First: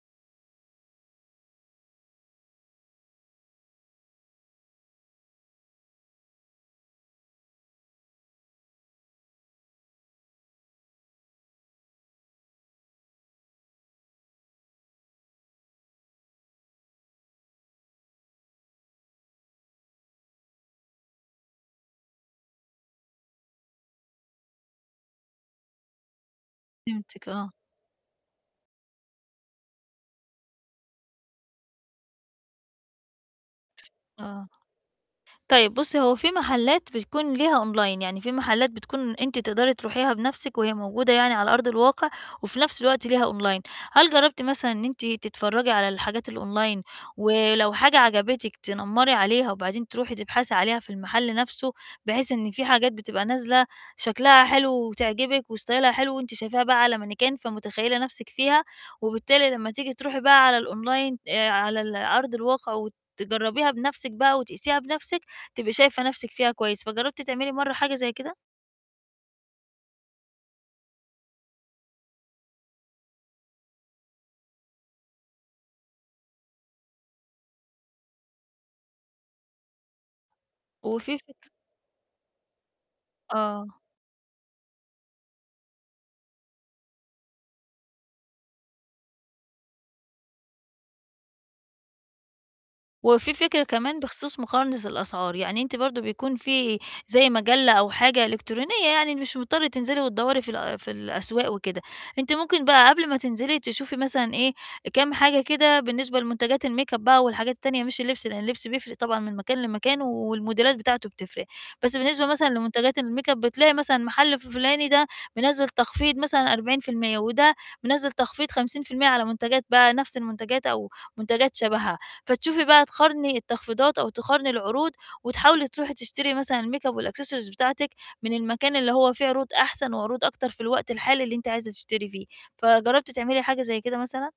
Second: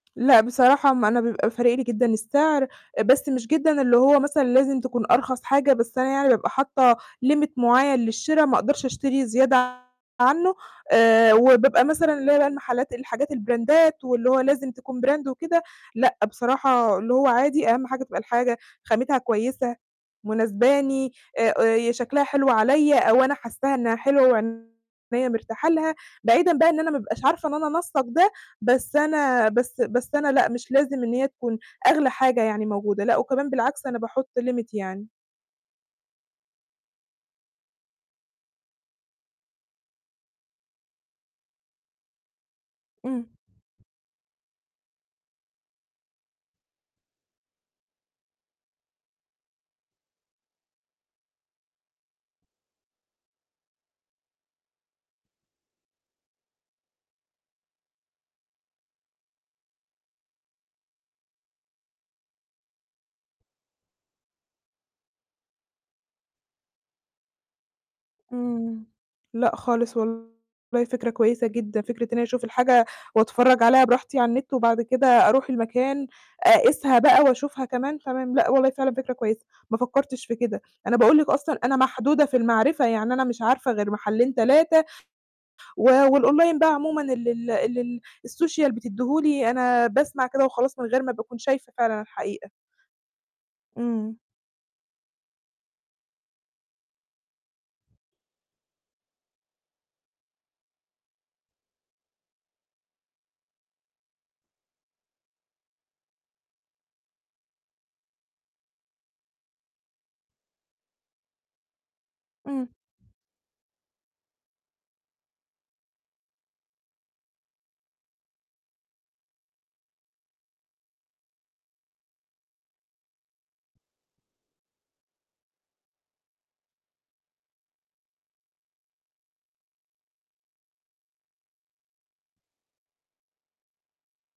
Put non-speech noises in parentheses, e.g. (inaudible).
لأ، بصراحة ما أنا بيبقى فارق لي جدًا السعر، بس مش جدًا اللي هو مثلًا لازم تكون أرخص حاجة، بس أنا يعني بابقى حاطة limit مُعين للشِرا، ما أقدرش أشتري زيادة عنه، آآ وبيبقى مثلًا اللي هو بقى المحلات الحاجات البراندات واللي هو لازم تكون brand وكده. لأ بصراحة، اللي هو عادي أهم حاجة تبقى الحاجة خاماتها كويسة، مناسباني، آآ يا شكلها حلو عليّا، أو أنا حاسّاها إنها حلوة، وعينيا مرتاحة لها، بعيدًا بقى إن أنا ما أبقاش (unintelligible) عارفة آه. إن أنا أنسّق ده، بس أنا بس بس أنا لأ، مش لازم إن هي تكون أغلى حاجة يعني موجودة. لأ، وكمان بالعكس أنا باحط آه. limit يعني. طيب بُصّي، هو في محلات بتكون ليها online، يعني في محلات بتكون أنتِ تقدري تروحيها بنفسِك، وهي موجودة يعني على أرض الواقع، وفي نفس الوقت امم. ليها online هل جربتِ مثلًا إن أنتِ تتفرجي على الحاجات الonline ولو حاجة عجبتِك، تنمّري عليها، وبعدين تروحي تبحثي عليها في المحل نفسه، بحيث إن في حاجات بتبقى نازلة شكلها حلو وتعجبِك وستايلها حلو، وأنتِ شايفاها بقى على مانيكان فمُتخيلة نفسِك فيها، وبالتالي لما تيجي تروحي بقى على الonline آآ على الأرض الواقع، وتجربيها بنفسِك بقى، وتقيسيها بنفسِك، تبقي شايفة نفسِك فيها كويس، فجربتِ تعملي مرّة حاجة زي كده؟ امم. لأ خالص، والله فكرة كويسة جدًا، فكرة إن أنا أشوف الحاجة وأتفرج عليها براحتي على النت، وبعد كده أروح المكان، أقيسها بقى، وأشوفها كمان، تمام، لأ والله فعلًا فكرة كويسة، ما فكرتش في كده. أنا وفي باقول لِك فكر أصلًا أنا محدودة في المعرِفة، يعني أنا مش آه. عارفة غير محلين، 3 و والonline بقى عمومًا اللي ال اللي الsocial بتدّيه لي، أنا باسمع كده وخلاص، من غير ما باكون شايفة فعلًا الحقيقة. وفي فكرة كمان امم. بخصوص مُقارنة الأسعار، يعني أنتِ برضه بيكون في زي مجلة أو حاجة، إلكترونية يعني مش مُضطرة تنزلي، وتدوري في ال في الأسواق وكده. أنتِ مُمكن بقى قبل ما تنزلي تشوفي مثلًا إيه، كام حاجة كده بالنسبة لمُنتجَات الmakeup بقى، والحاجات التانية مش اللبس، لإن اللبس بيفرق طبعًا من مكان، لمكان و الموديلات بتاعته بتفرِق، بس بالنسبة مثلًا امم. لمنتجَات الmakeup بتلاقي مثلًا المحل ف فُلاني ده، منزِّل تخفيض مثلًا 40% وده مِنزِّل تخفيض 50% على منتجَات بقى نفس المنتجَات أو منتجَات شَبهها، فتشوفي بقى، تقارني التخفيضات، أو تقارني العروض، وتحاولي تروحي تشتري مثلًا الmakeup، والaccessories بتاعتِك من المكان اللي هو فيه عروض أحسن، وعروض أكتر، في الوقت الحالي اللي أنتِ عايزة تشتري فيه. فجربتِ تعملي حاجة زي كده مثلًا؟